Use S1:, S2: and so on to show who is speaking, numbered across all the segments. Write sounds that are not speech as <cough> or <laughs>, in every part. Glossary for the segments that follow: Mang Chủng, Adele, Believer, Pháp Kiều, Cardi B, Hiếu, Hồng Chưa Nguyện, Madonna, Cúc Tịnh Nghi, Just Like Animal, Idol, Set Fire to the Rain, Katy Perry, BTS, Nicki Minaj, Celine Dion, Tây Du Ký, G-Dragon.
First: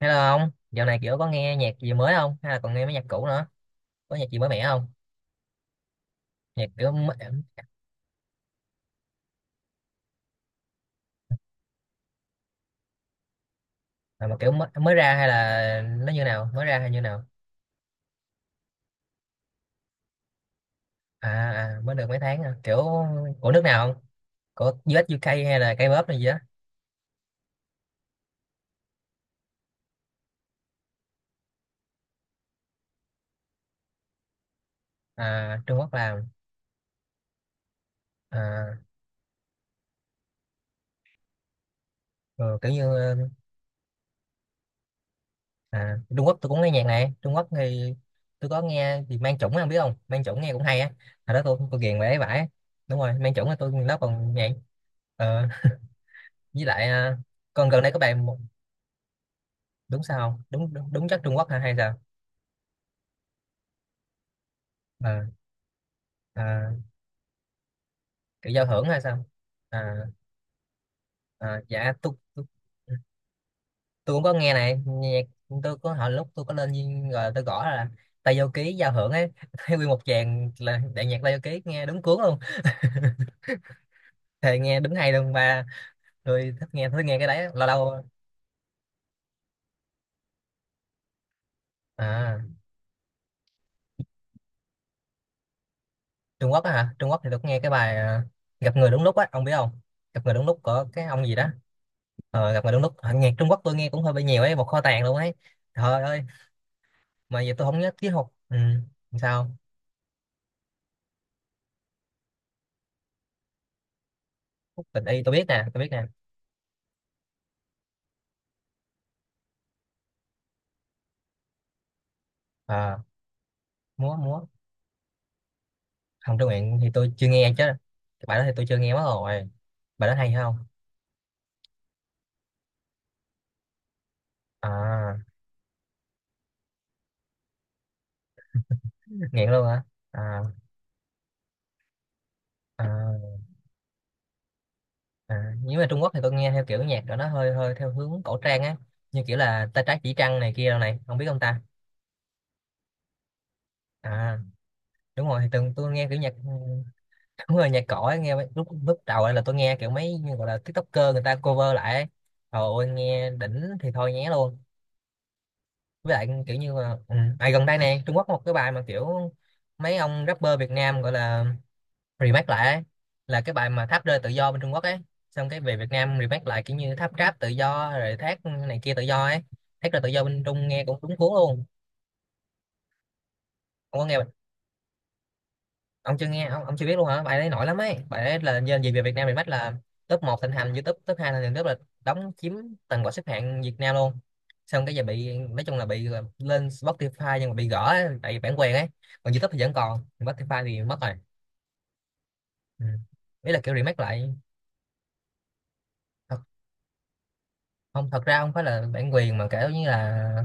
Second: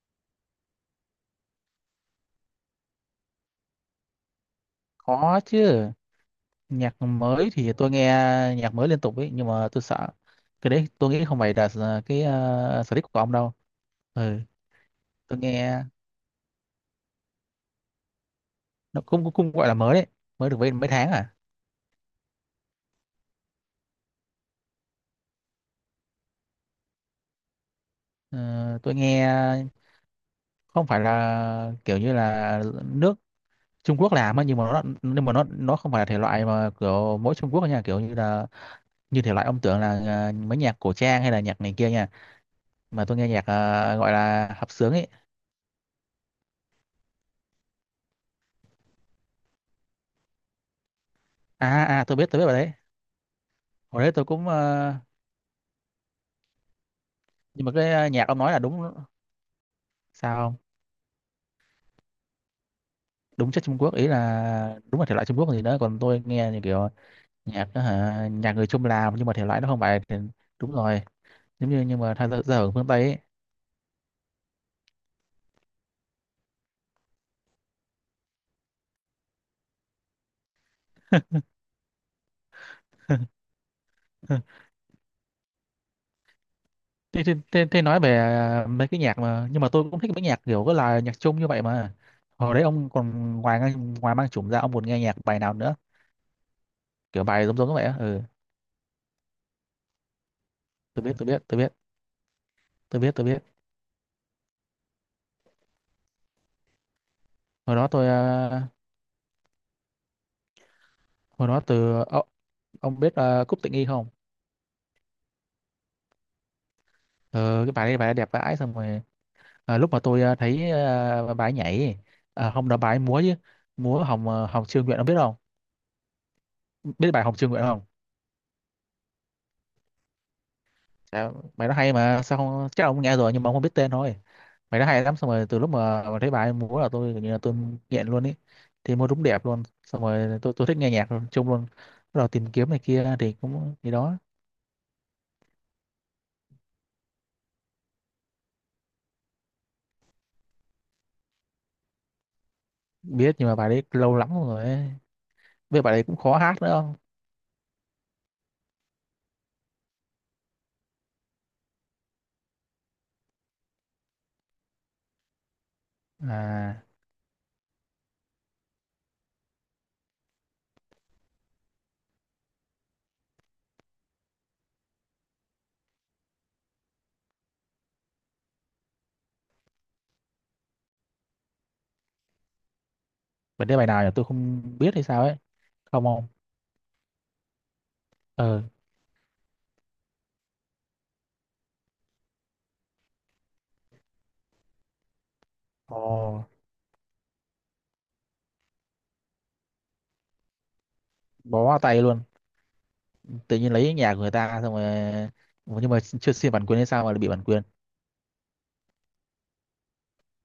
S1: Hello ông, dạo này kiểu có nghe nhạc gì mới không? Hay là còn nghe mấy nhạc cũ nữa? Có nhạc gì mới mẻ không?
S2: Có chứ,
S1: Nhạc kiểu
S2: nhạc
S1: mới,
S2: mới thì tôi nghe nhạc mới liên tục ấy, nhưng mà tôi sợ cái đấy tôi nghĩ không phải là sở thích của ông đâu.
S1: mà
S2: Ừ,
S1: kiểu mới ra hay
S2: tôi
S1: là
S2: nghe
S1: nó như nào? Mới ra hay như nào?
S2: nó cũng cũng gọi là mới đấy, mới được mấy mấy tháng
S1: À,
S2: à.
S1: à mới được mấy tháng à. Kiểu của nước nào không? Của US UK hay là K-pop này gì á?
S2: Ờ, tôi nghe không phải là kiểu như là nước Trung Quốc làm á, nhưng mà nó nhưng mà nó
S1: À,
S2: nó
S1: Trung
S2: không
S1: Quốc
S2: phải là thể
S1: làm.
S2: loại mà kiểu mỗi Trung Quốc nha, kiểu như là
S1: À,
S2: như thể loại ông tưởng là mấy nhạc cổ trang hay là nhạc này kia nha,
S1: ừ, kiểu như
S2: mà tôi nghe nhạc gọi là hợp xướng ấy.
S1: Trung Quốc tôi cũng nghe nhạc này. Trung Quốc thì tôi có nghe thì Mang Chủng không biết không? Mang Chủng nghe cũng hay á. Hồi đó tôi
S2: À
S1: ghiền
S2: à à,
S1: về
S2: tôi
S1: ấy
S2: biết, tôi biết
S1: vãi.
S2: rồi đấy.
S1: Đúng rồi, Mang Chủng là tôi nó
S2: Hồi đấy tôi
S1: còn nhạc.
S2: cũng
S1: Ờ, với lại
S2: nhưng
S1: còn
S2: mà
S1: gần đây
S2: cái
S1: có bài
S2: nhạc
S1: một
S2: ông nói là đúng
S1: đúng
S2: sao
S1: sao
S2: không
S1: đúng đúng, đúng chất Trung Quốc hả hay sao
S2: đúng chất Trung Quốc, ý là đúng là thể loại
S1: à,
S2: Trung Quốc gì đó, còn tôi nghe như
S1: à,
S2: kiểu nhạc đó hả,
S1: kiểu
S2: nhạc
S1: giao
S2: người
S1: hưởng
S2: Trung
S1: hay
S2: làm
S1: sao
S2: nhưng mà thể loại nó không
S1: à,
S2: phải thì đúng rồi, giống như
S1: dạ
S2: nhưng
S1: tôi
S2: mà thay ra
S1: tôi
S2: ra ở phương Tây ấy.
S1: tôi cũng có nghe này nhạc tôi có hồi lúc tôi có lên Duyên rồi tôi gõ là Tây Du Ký giao hưởng ấy <laughs> thấy nguyên một tràng là đại nhạc Tây Du Ký nghe đúng cuốn luôn thì
S2: <laughs>
S1: nghe đúng hay luôn ba tôi thích nghe
S2: thế,
S1: cái
S2: thế,
S1: đấy lâu
S2: thế, thế nói
S1: lâu.
S2: về mấy cái nhạc mà nhưng mà tôi cũng thích mấy nhạc kiểu có là nhạc Trung như vậy mà
S1: À,
S2: hồi đấy ông còn ngoài ngoài mang chủng ra ông còn nghe nhạc bài nào nữa,
S1: Trung Quốc á hả. Trung Quốc
S2: kiểu
S1: thì tôi
S2: bài
S1: có
S2: giống
S1: nghe
S2: giống
S1: cái
S2: như vậy á,
S1: bài
S2: ừ
S1: gặp người đúng lúc á, ông biết không? Gặp người đúng lúc của
S2: tôi
S1: cái
S2: biết
S1: ông
S2: tôi
S1: gì
S2: biết
S1: đó.
S2: tôi biết
S1: Gặp người đúng lúc.
S2: tôi
S1: Ờ,
S2: biết tôi
S1: nhạc
S2: biết
S1: Trung Quốc tôi nghe cũng hơi bị nhiều ấy, một kho tàng luôn ấy. Trời ơi, mà giờ tôi
S2: hồi
S1: không
S2: đó
S1: nhớ
S2: tôi
S1: tiết học ừ. Sao
S2: hồi đó từ ông biết Cúc Tịnh Nghi không?
S1: khúc tình y tôi biết nè, tôi biết nè.
S2: Ờ, cái bài đấy bài ấy đẹp vãi, xong rồi lúc mà tôi thấy bài ấy nhảy, không đó bài ấy
S1: À,
S2: múa chứ, múa
S1: múa
S2: Hồng
S1: múa
S2: Hồng Chưa Nguyện ông biết không,
S1: hồng trương nguyện thì
S2: biết
S1: tôi
S2: bài
S1: chưa
S2: Hồng Chưa
S1: nghe
S2: Nguyện
S1: chứ.
S2: không?
S1: Cái bài đó thì tôi chưa nghe mất rồi. Bài đó hay hay không?
S2: Dạ, bài nó hay mà sao không, chắc ông nghe rồi nhưng mà ông không biết tên thôi, bài nó hay lắm,
S1: À,
S2: xong rồi từ lúc mà thấy bài ấy múa là tôi kiểu như là tôi nghiện luôn ý, thì múa đúng đẹp
S1: nghiện
S2: luôn,
S1: luôn hả?
S2: xong rồi
S1: à,
S2: tôi thích nghe nhạc luôn, chung luôn, bắt đầu tìm kiếm này
S1: à,
S2: kia thì cũng gì đó.
S1: Nếu mà Trung Quốc thì tôi nghe theo kiểu nhạc của nó hơi hơi theo hướng cổ trang á, như kiểu là tay trái chỉ trăng này kia đâu này không biết không ta?
S2: Biết nhưng mà bài đấy lâu lắm
S1: À,
S2: rồi ấy.
S1: đúng rồi thì từng
S2: Với
S1: tôi
S2: bài đấy
S1: nghe
S2: cũng
S1: kiểu nhạc
S2: khó hát nữa không?
S1: <laughs> đúng rồi nhạc cổ ấy, nghe mấy- lúc lúc đầu ấy là tôi nghe kiểu mấy như gọi là TikToker người ta cover lại ấy. Trời ơi nghe đỉnh thì thôi nhé luôn. Với lại kiểu như
S2: À
S1: là ừ. Gần đây này Trung Quốc có một cái bài mà kiểu mấy ông rapper Việt Nam gọi là remake lại ấy. Là cái bài mà tháp rơi tự do bên Trung Quốc ấy, xong cái về Việt Nam remake lại kiểu như tháp rap tự do rồi thác này kia tự do ấy. Thác rơi tự do bên Trung nghe cũng đúng cuốn luôn.
S2: bài đấy bài
S1: Ông
S2: nào
S1: có
S2: nhỉ?
S1: nghe,
S2: Tôi không biết hay sao ấy, không
S1: ông
S2: không
S1: chưa nghe, ông chưa biết luôn hả? Bài đấy nổi lắm ấy, bài đấy là
S2: Ừ.
S1: nhân gì về Việt Nam Remake là top một thịnh hành YouTube, top 2 thịnh hành YouTube là đóng chiếm toàn bộ xếp hạng Việt Nam luôn. Xong cái giờ bị nói chung là
S2: Ồ,
S1: bị là lên Spotify nhưng mà bị gỡ ấy, tại vì bản quyền ấy. Còn YouTube thì vẫn còn, còn Spotify thì mất rồi.
S2: bó vào tay luôn.
S1: Ừ. Ý
S2: Tự
S1: là
S2: nhiên
S1: kiểu
S2: lấy
S1: remake
S2: nhà của
S1: lại.
S2: người ta xong rồi. Ủa, nhưng mà chưa
S1: Thật,
S2: xin bản quyền hay sao mà lại bị bản quyền.
S1: không thật ra không phải là bản quyền mà kiểu như là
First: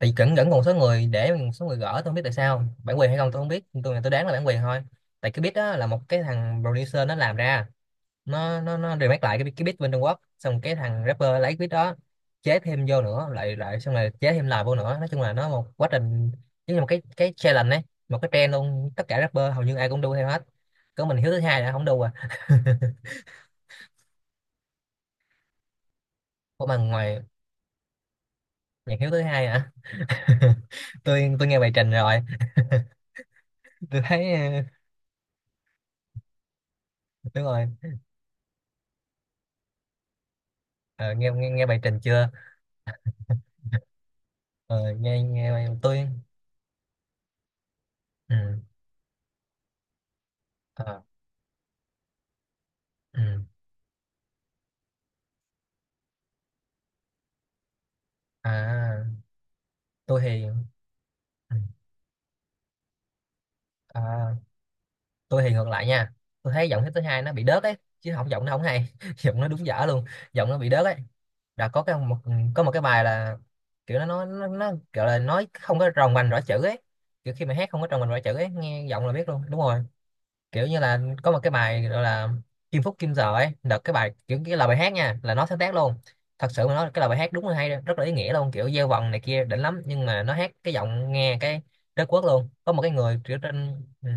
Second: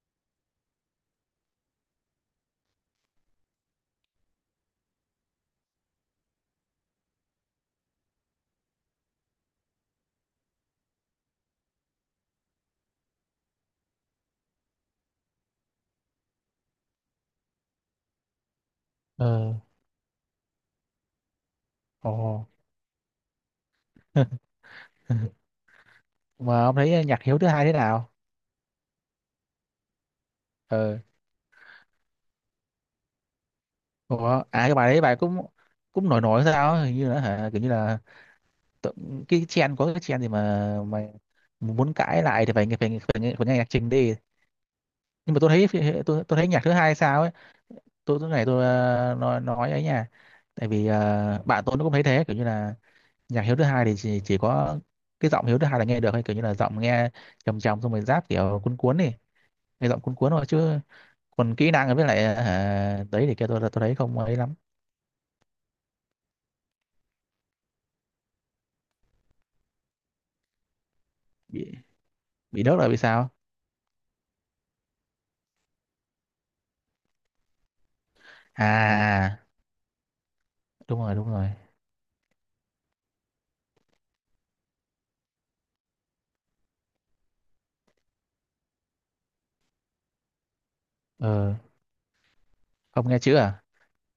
S1: bị cẩn cẩn một số người, để một số người gỡ, tôi không biết tại sao bản quyền hay không tôi không biết, tôi đoán là bản quyền thôi. Tại cái beat đó là một cái thằng producer nó làm ra, nó remake lại cái beat bên Trung Quốc, xong cái thằng rapper lấy beat đó chế thêm vô nữa lại lại xong rồi chế thêm lại vô nữa, nói chung là nó một quá trình giống như một cái challenge ấy, một cái trend luôn, tất cả rapper
S2: Ờ,
S1: hầu như ai cũng đu theo hết. Có mình Hiếu thứ hai đã không đu à.
S2: ồ.
S1: <laughs>
S2: <laughs> Mà
S1: Của
S2: ông
S1: mà
S2: thấy
S1: ngoài
S2: nhạc Hiếu thứ hai thế nào?
S1: nhạc Hiếu thứ hai hả? <laughs>
S2: Ờ,
S1: Tôi nghe bài trình rồi. Tôi
S2: ủa,
S1: thấy
S2: cái bài đấy bài cũng cũng nổi nổi sao ấy, hình như là
S1: đúng
S2: hả, kiểu
S1: rồi.
S2: như là tự- cái trend, có cái trend gì mà
S1: Ờ, nghe, nghe bài
S2: muốn
S1: trình
S2: cãi
S1: chưa?
S2: lại thì phải nghe nhạc trình đi.
S1: Ờ, nghe
S2: Nhưng mà tôi
S1: nghe bài-
S2: thấy
S1: tôi
S2: tôi thấy nhạc thứ hai sao ấy, tôi tôi
S1: ừ.
S2: này tôi ờ, nói ấy nha. Tại vì
S1: Ờ,
S2: bạn tôi nó cũng thấy thế, kiểu như là
S1: ừ.
S2: nhạc Hiếu thứ hai thì chỉ có cái giọng Hiếu thứ hai là nghe được hay, kiểu như là giọng nghe trầm trầm, xong rồi rap kiểu cuốn cuốn
S1: À
S2: đi, nghe giọng cuốn
S1: tôi
S2: cuốn thôi,
S1: thì
S2: chứ
S1: ừ.
S2: còn kỹ năng với lại đấy thì kia tôi thấy không
S1: À
S2: ấy lắm.
S1: tôi thì ngược lại nha. Tôi thấy giọng Hiếp thứ hai nó bị đớt ấy chứ không, giọng nó không hay <laughs> giọng nó đúng dở luôn, giọng nó bị đớt ấy. Đã
S2: bị
S1: có cái một,
S2: bị
S1: có một
S2: đớt
S1: cái
S2: là bị
S1: bài
S2: sao?
S1: là kiểu nó gọi là nói không có tròn vành rõ chữ ấy. Kiểu khi mà hát không có tròn vành rõ chữ ấy
S2: À
S1: nghe giọng là biết
S2: à,
S1: luôn đúng rồi. Kiểu như là
S2: đúng rồi đúng
S1: có một
S2: rồi.
S1: cái bài gọi là Kim Phúc Kim Giờ ấy, đợt cái bài kiểu cái lời bài hát nha là nó sáng tác luôn. Thật sự mà nói cái lời bài hát đúng là hay, rất là ý nghĩa luôn, kiểu gieo vần này kia đỉnh lắm, nhưng mà nó hát cái giọng nghe
S2: Ờ
S1: cái đất quốc luôn. Có một cái
S2: không
S1: người
S2: nghe chữ
S1: kiểu
S2: à.
S1: trên ừ,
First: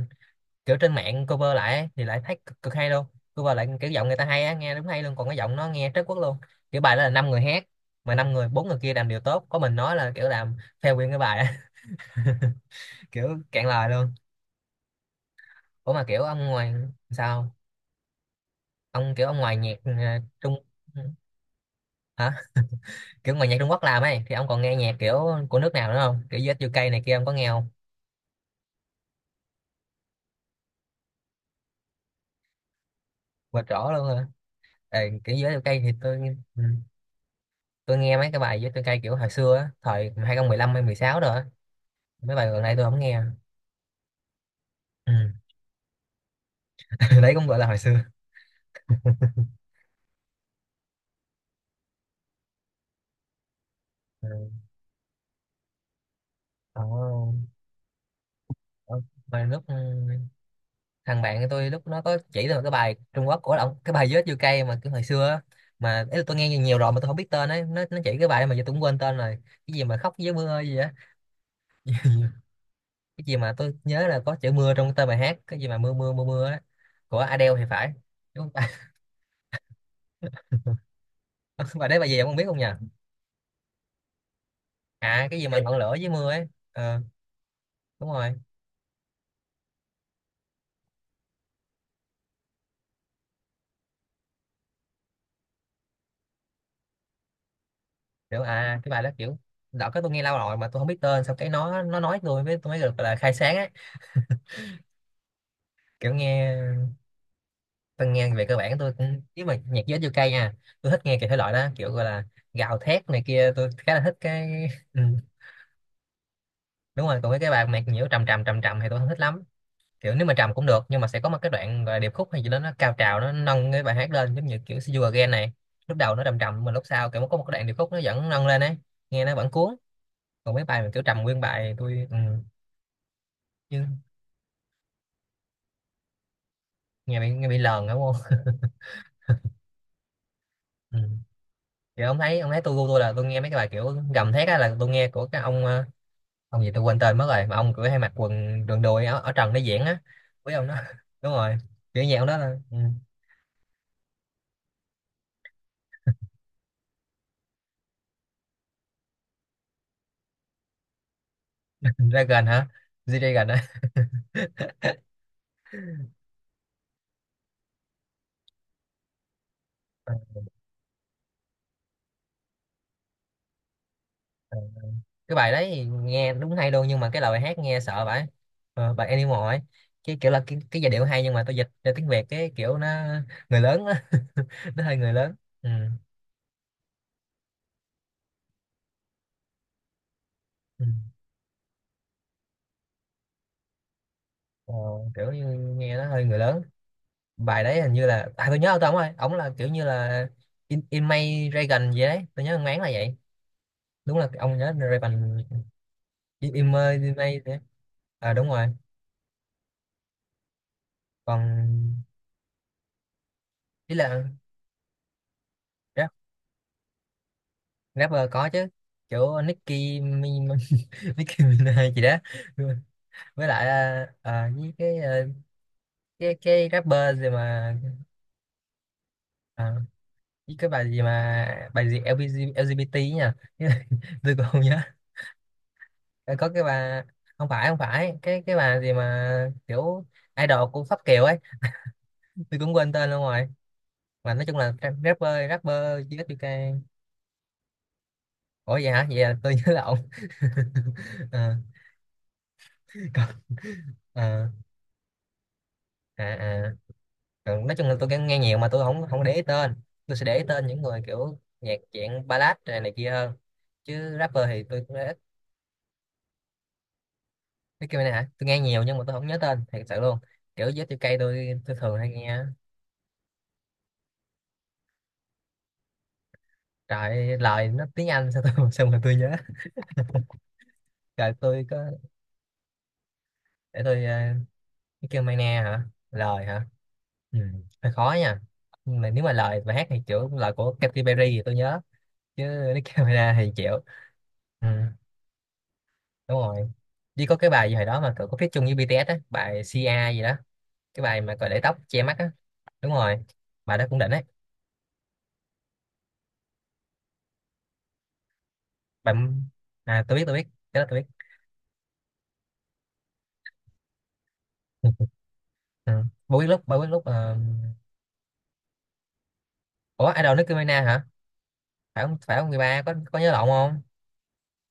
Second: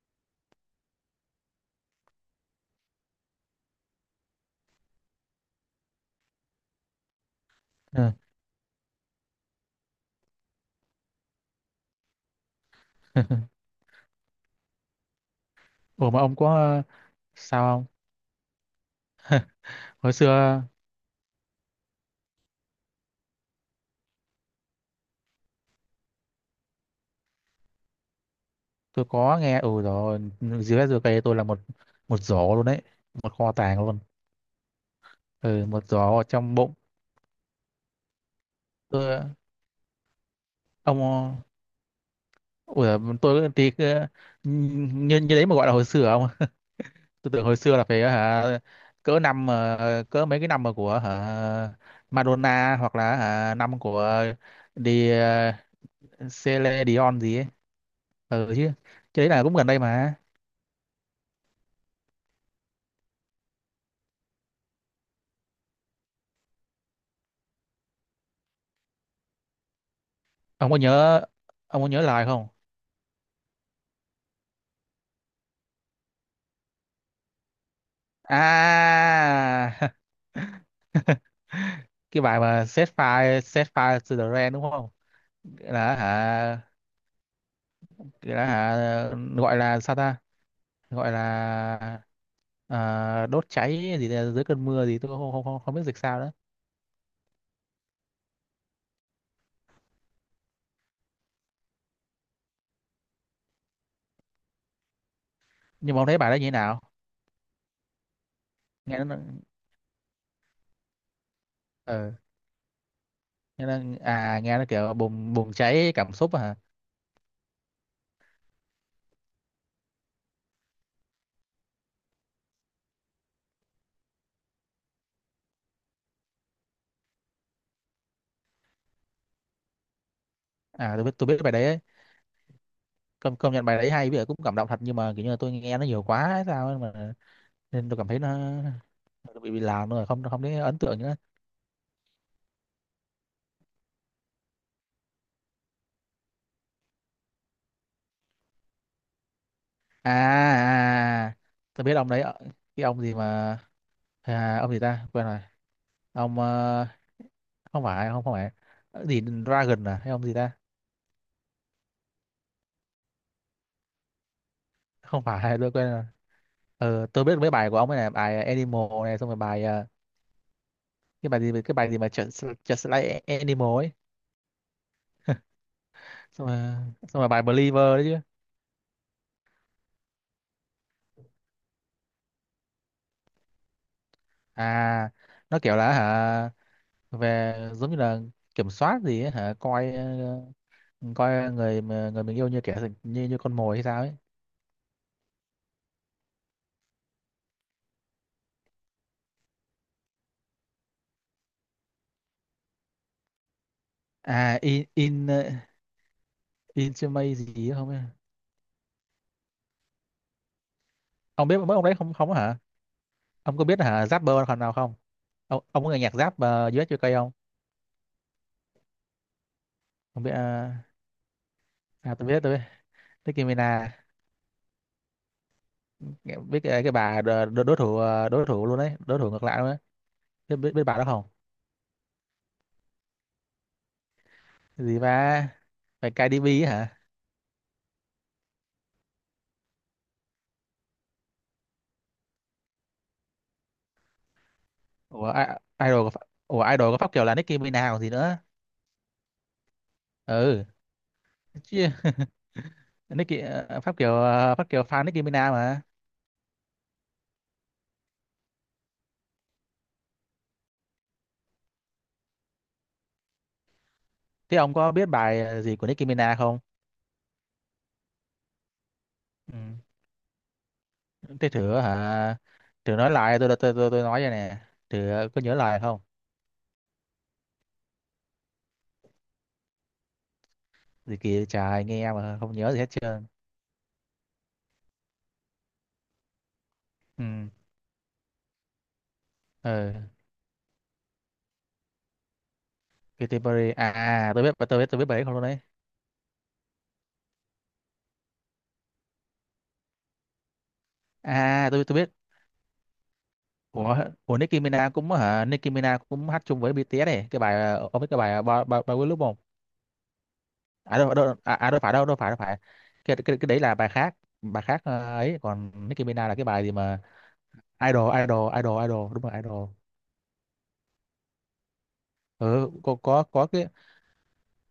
S1: kiểu trên mạng cover lại ấy, thì lại thấy cực hay luôn. Cover lại kiểu giọng người ta hay á nghe đúng hay luôn, còn cái giọng nó nghe trớt quốc luôn. Kiểu bài đó là năm người hát
S2: Ừ.
S1: mà năm người, bốn người kia làm điều tốt có mình nói là kiểu làm fail nguyên cái bài á. <laughs> Kiểu
S2: <laughs>
S1: cạn lời luôn. Ủa mà
S2: Ủa mà
S1: kiểu
S2: ông
S1: ông ngoài,
S2: có
S1: sao
S2: sao không,
S1: ông kiểu ông ngoài nhạc
S2: hồi
S1: trung
S2: xưa
S1: hả, kiểu ngoài nhạc Trung Quốc làm ấy thì ông còn nghe nhạc kiểu của nước nào nữa không, kiểu US UK này kia ông có nghe không?
S2: tôi có nghe ừ rồi, dưới dưới cây tôi là một một giỏ luôn đấy, một kho
S1: Và
S2: tàng
S1: rõ
S2: luôn.
S1: luôn hả? Ê, kiểu US
S2: Ừ
S1: UK
S2: một
S1: thì tôi
S2: giỏ trong
S1: ừ,
S2: bụng
S1: tôi nghe mấy cái bài US UK kiểu
S2: tôi
S1: hồi xưa á, thời 2015 hay 16 rồi
S2: ông.
S1: á, mấy bài gần đây tôi
S2: Ủa,
S1: không nghe. Ừ.
S2: như như đấy mà gọi là hồi xưa không? <laughs>
S1: <laughs>
S2: Tôi
S1: Đấy
S2: tưởng
S1: cũng
S2: hồi
S1: gọi là
S2: xưa
S1: hồi
S2: là
S1: xưa.
S2: phải hả cỡ năm cỡ mấy cái năm mà của hả Madonna, hoặc là hả, năm của
S1: Ừ.
S2: đi ờ, Celine Dion gì ấy.
S1: Còn
S2: Ừ chứ.
S1: ờ,
S2: Cái đấy là
S1: mà
S2: cũng
S1: lúc
S2: gần
S1: ừ,
S2: đây mà.
S1: thằng bạn của tôi lúc nó có chỉ tôi một cái bài Trung Quốc của ông cái bài Vết chưa Cây mà cái hồi xưa á. Mà ý là tôi nghe nhiều nhiều rồi mà tôi không biết tên ấy, nó chỉ cái bài mà giờ tôi cũng quên tên rồi. Cái gì mà khóc với mưa
S2: Ông
S1: gì
S2: có
S1: á.
S2: nhớ ông có nhớ lời không?
S1: Cái gì mà tôi nhớ là có chữ mưa trong tên bài hát, cái gì mà mưa mưa mưa mưa á, của Adele thì phải, đúng không?
S2: À <laughs>
S1: <laughs> Bài đấy bài gì
S2: cái
S1: ông không
S2: bài
S1: biết không nhỉ?
S2: mà Set Fire to the Rain đúng không?
S1: À cái gì mà ngọn lửa
S2: Là
S1: với mưa ấy,
S2: hả
S1: ờ đúng rồi.
S2: là hả gọi là sao ta? Gọi là đốt cháy gì đấy, dưới cơn mưa gì tôi không biết dịch sao nữa.
S1: Kiểu à cái bài đó kiểu đợt cái tôi nghe lâu rồi mà tôi không biết tên, sau cái nó nói tôi với tôi mới được là khai sáng á.
S2: Nhưng mà ông
S1: Kiểu
S2: thấy bài đó như thế
S1: nghe,
S2: nào,
S1: tôi nghe về cơ bản tôi
S2: nghe nó
S1: cũng, nếu mà nhạc giới u ca nha, tôi thích nghe cái thể loại đó kiểu gọi
S2: ờ
S1: là gào thét này kia
S2: nghe
S1: tôi
S2: nó
S1: khá là thích
S2: nghe nó
S1: cái <laughs>
S2: kiểu
S1: ừ,
S2: bùng bùng cháy cảm xúc à.
S1: đúng rồi. Còn mấy cái bài nhạc nhiễu trầm trầm thì tôi không thích lắm. Kiểu nếu mà trầm cũng được nhưng mà sẽ có một cái đoạn gọi là điệp khúc hay gì đó nó cao trào nó nâng cái bài hát lên, giống như kiểu See You Again này, lúc đầu nó trầm trầm mà lúc sau kiểu có một cái đoạn điệp khúc nó vẫn nâng lên ấy, nghe nó vẫn cuốn. Còn mấy bài mà
S2: À
S1: kiểu
S2: tôi biết,
S1: trầm
S2: tôi biết
S1: nguyên
S2: bài đấy
S1: bài
S2: ấy.
S1: tôi ừ,
S2: Công công nhận bài
S1: như
S2: đấy hay, bây giờ cũng cảm động thật, nhưng mà kiểu như là tôi nghe nó nhiều quá hay sao ấy mà,
S1: nghe bị, nghe bị lờn
S2: nên tôi
S1: đúng
S2: cảm thấy
S1: không?
S2: nó bị làm rồi, không không thấy ấn
S1: Ừ.
S2: tượng nữa.
S1: Kiểu ông thấy, ông thấy tôi gu tôi là tôi nghe mấy cái bài kiểu gầm thét á là tôi nghe của cái ông ông gì tôi quên tên mất rồi mà ông cứ hay mặc quần đường đùi ở trần để diễn á,
S2: À,
S1: với ông đó. <laughs>
S2: à à,
S1: Đúng
S2: à.
S1: rồi,
S2: Tôi biết
S1: kiểu
S2: ông
S1: nhạc
S2: đấy,
S1: ông đó là ừ.
S2: cái ông gì mà ông gì ta quên rồi, ông không phải không không phải. Ờ, gì Dragon à hay ông gì ta,
S1: <laughs> Dragon hả? G-Dragon á.
S2: không phải tôi quên rồi. Tôi biết mấy bài của ông ấy này, bài Animal này, xong rồi bài
S1: Ừ,
S2: cái bài gì mà Just Like Animal ấy.
S1: ừ. Cái bài đấy thì
S2: <laughs>
S1: nghe
S2: xong
S1: đúng
S2: rồi
S1: hay luôn nhưng mà
S2: xong
S1: cái
S2: rồi
S1: lời
S2: bài
S1: hát
S2: Believer
S1: nghe
S2: đấy
S1: sợ
S2: chứ.
S1: vậy. Ờ, bài Animal ấy, cái kiểu là cái giai điệu hay nhưng mà tôi dịch ra tiếng Việt cái kiểu nó người lớn á. <laughs> Nó hơi
S2: À
S1: người lớn.
S2: nó
S1: Ừ.
S2: kiểu là hả về giống như là kiểm soát gì ấy, hả coi
S1: Ừ.
S2: coi người mà- người mình yêu như kẻ như như con mồi hay sao ấy.
S1: Ờ, kiểu như nghe nó hơi người lớn. Bài đấy hình như là à tôi nhớ ông ta ông ơi ông là kiểu như là in May Dragon gì đấy tôi nhớ ông là vậy, đúng là
S2: À
S1: ông nhớ
S2: in
S1: Reagan. In May in
S2: intimate
S1: May đấy.
S2: gì ấy không ấy.
S1: À đúng rồi.
S2: Ông biết mấy
S1: Còn
S2: ông đấy không không hả, ông có biết
S1: ý
S2: hả
S1: là
S2: Zapper phần nào không, ông có nghe
S1: rap,
S2: nhạc Zap US UK không?
S1: rapper có chứ. Kiểu Nicki
S2: Không biết
S1: Mi-
S2: à,
S1: <laughs> Nicki Minaj gì
S2: à
S1: đó.
S2: tôi biết, tôi biết Nicki
S1: Với lại
S2: Minaj.
S1: với cái
S2: Biết
S1: cái
S2: cái, cái
S1: rapper
S2: bà
S1: gì
S2: đ- đ-
S1: mà
S2: đối thủ đối thủ luôn đấy, đối thủ ngược lại luôn
S1: à,
S2: đấy,
S1: với
S2: biết,
S1: cái
S2: biết, biết
S1: bài
S2: bà
S1: gì
S2: đó không?
S1: mà bài gì LGBT nha <laughs> tôi còn không nhớ.
S2: Cái gì ba, phải
S1: Ờ,
S2: Cardi B
S1: có cái
S2: ấy hả?
S1: bà, không phải không phải cái bà gì mà kiểu idol của Pháp Kiều ấy, tôi cũng quên tên luôn rồi, mà nói chung là ra- rapper
S2: Idol
S1: rapper
S2: của Pháp- ủa
S1: GSUK.
S2: idol của Pháp Kiều là Nicki Minaj còn gì nữa.
S1: Ủa vậy hả, vậy là tôi nhớ lộn. <laughs>
S2: Ừ
S1: Ờ,
S2: chứ. <laughs>
S1: còn,
S2: Nicki
S1: ờ,
S2: Pháp Kiều fan Nicki Minaj mà.
S1: à, à. Còn nói chung là tôi nghe nghe nhiều mà tôi không không để ý tên, tôi sẽ để ý tên những người kiểu nhạc dạng ballad này, này kia hơn, chứ rapper
S2: Thế
S1: thì
S2: ông
S1: tôi
S2: có
S1: cũng
S2: biết
S1: ít.
S2: bài gì của Nicki Minaj không?
S1: Cái kia này hả, tôi nghe nhiều nhưng mà tôi không nhớ tên
S2: Ừ.
S1: thật sự luôn. Kiểu GSUK
S2: Thế
S1: tôi
S2: thử
S1: thường hay
S2: hả,
S1: nghe.
S2: thử nói lại tôi tôi nói vậy nè. Thử có nhớ lại không?
S1: Trời lời nó tiếng Anh sao tôi <laughs> sao mà tôi nhớ.
S2: Gì
S1: Rồi
S2: kỳ
S1: tôi
S2: trời,
S1: có,
S2: nghe mà không nhớ gì hết trơn.
S1: để tôi cái kêu Mai Na hả? Lời hả?
S2: Ừ.
S1: Ừ, hơi khó nha. Nhưng mà nếu mà lời và hát
S2: Ừ
S1: thì kiểu lời của Katy Perry thì tôi nhớ, chứ nếu kêu Mai Na
S2: Katy
S1: thì chịu.
S2: Perry à, tôi biết,
S1: Ừ,
S2: tôi biết bài ấy không luôn đấy.
S1: đúng rồi. Chỉ có cái bài gì hồi đó mà cậu có feat chung với BTS á, bài CA gì đó, cái bài mà cậu để
S2: À
S1: tóc
S2: tôi
S1: che
S2: biết
S1: mắt á, đúng rồi. Bài đó
S2: của
S1: cũng đỉnh ấy.
S2: Nicki Minaj cũng hả, Nicki Minaj cũng hát chung với BTS này, cái bài ông biết cái bài ba ba ba
S1: Bài
S2: lúc không.
S1: à tôi biết, tôi biết, cái đó
S2: À
S1: tôi biết.
S2: đâu đâu à, à đâu phải cái, cái đấy là bài khác, bài khác
S1: <laughs>
S2: ấy, còn
S1: Ừ.
S2: Nicki Minaj là
S1: Bà
S2: cái
S1: biết lúc
S2: bài gì
S1: bao biết
S2: mà
S1: lúc ờ,
S2: Idol Idol Idol Idol đúng rồi Idol.
S1: ủa idol Nicki Minaj hả? Phải không phải không? Người
S2: Ừ
S1: ba
S2: có
S1: có
S2: có
S1: nhớ
S2: có
S1: lộn
S2: cái
S1: không?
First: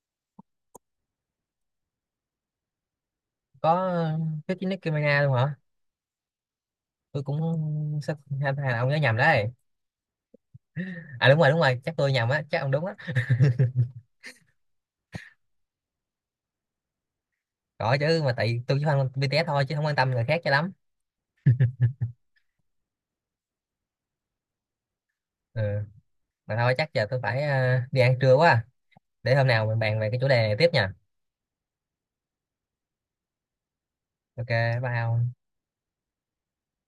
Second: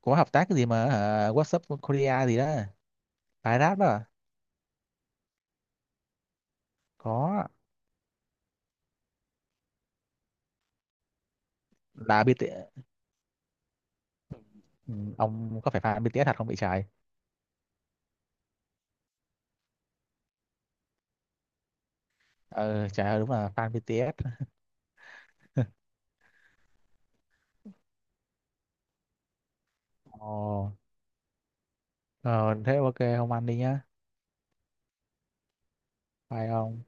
S2: có hợp tác cái gì mà hả, What's up Korea gì đó, bài rap đó
S1: Có
S2: à?
S1: feat với Nicki Minaj luôn hả? Tôi
S2: Có
S1: cũng sắp hay hai là ông nhớ nhầm đấy. À đúng rồi chắc tôi
S2: là
S1: nhầm á, chắc
S2: BTS.
S1: ông đúng á.
S2: Ừ, ông có phải fan BTS thật không bị trái?
S1: Gọi chứ mà tại tôi chỉ quan BTS thôi chứ không quan tâm người khác cho lắm.
S2: Ờ trời ơi đúng là fan BTS.
S1: Ừ. Mà thôi chắc giờ tôi phải đi ăn trưa quá, để hôm nào mình bàn về cái chủ đề này tiếp
S2: Ồ,
S1: nha.
S2: ờ, thế ok không ăn đi nhá.
S1: OK, bye ông.
S2: Bye ông.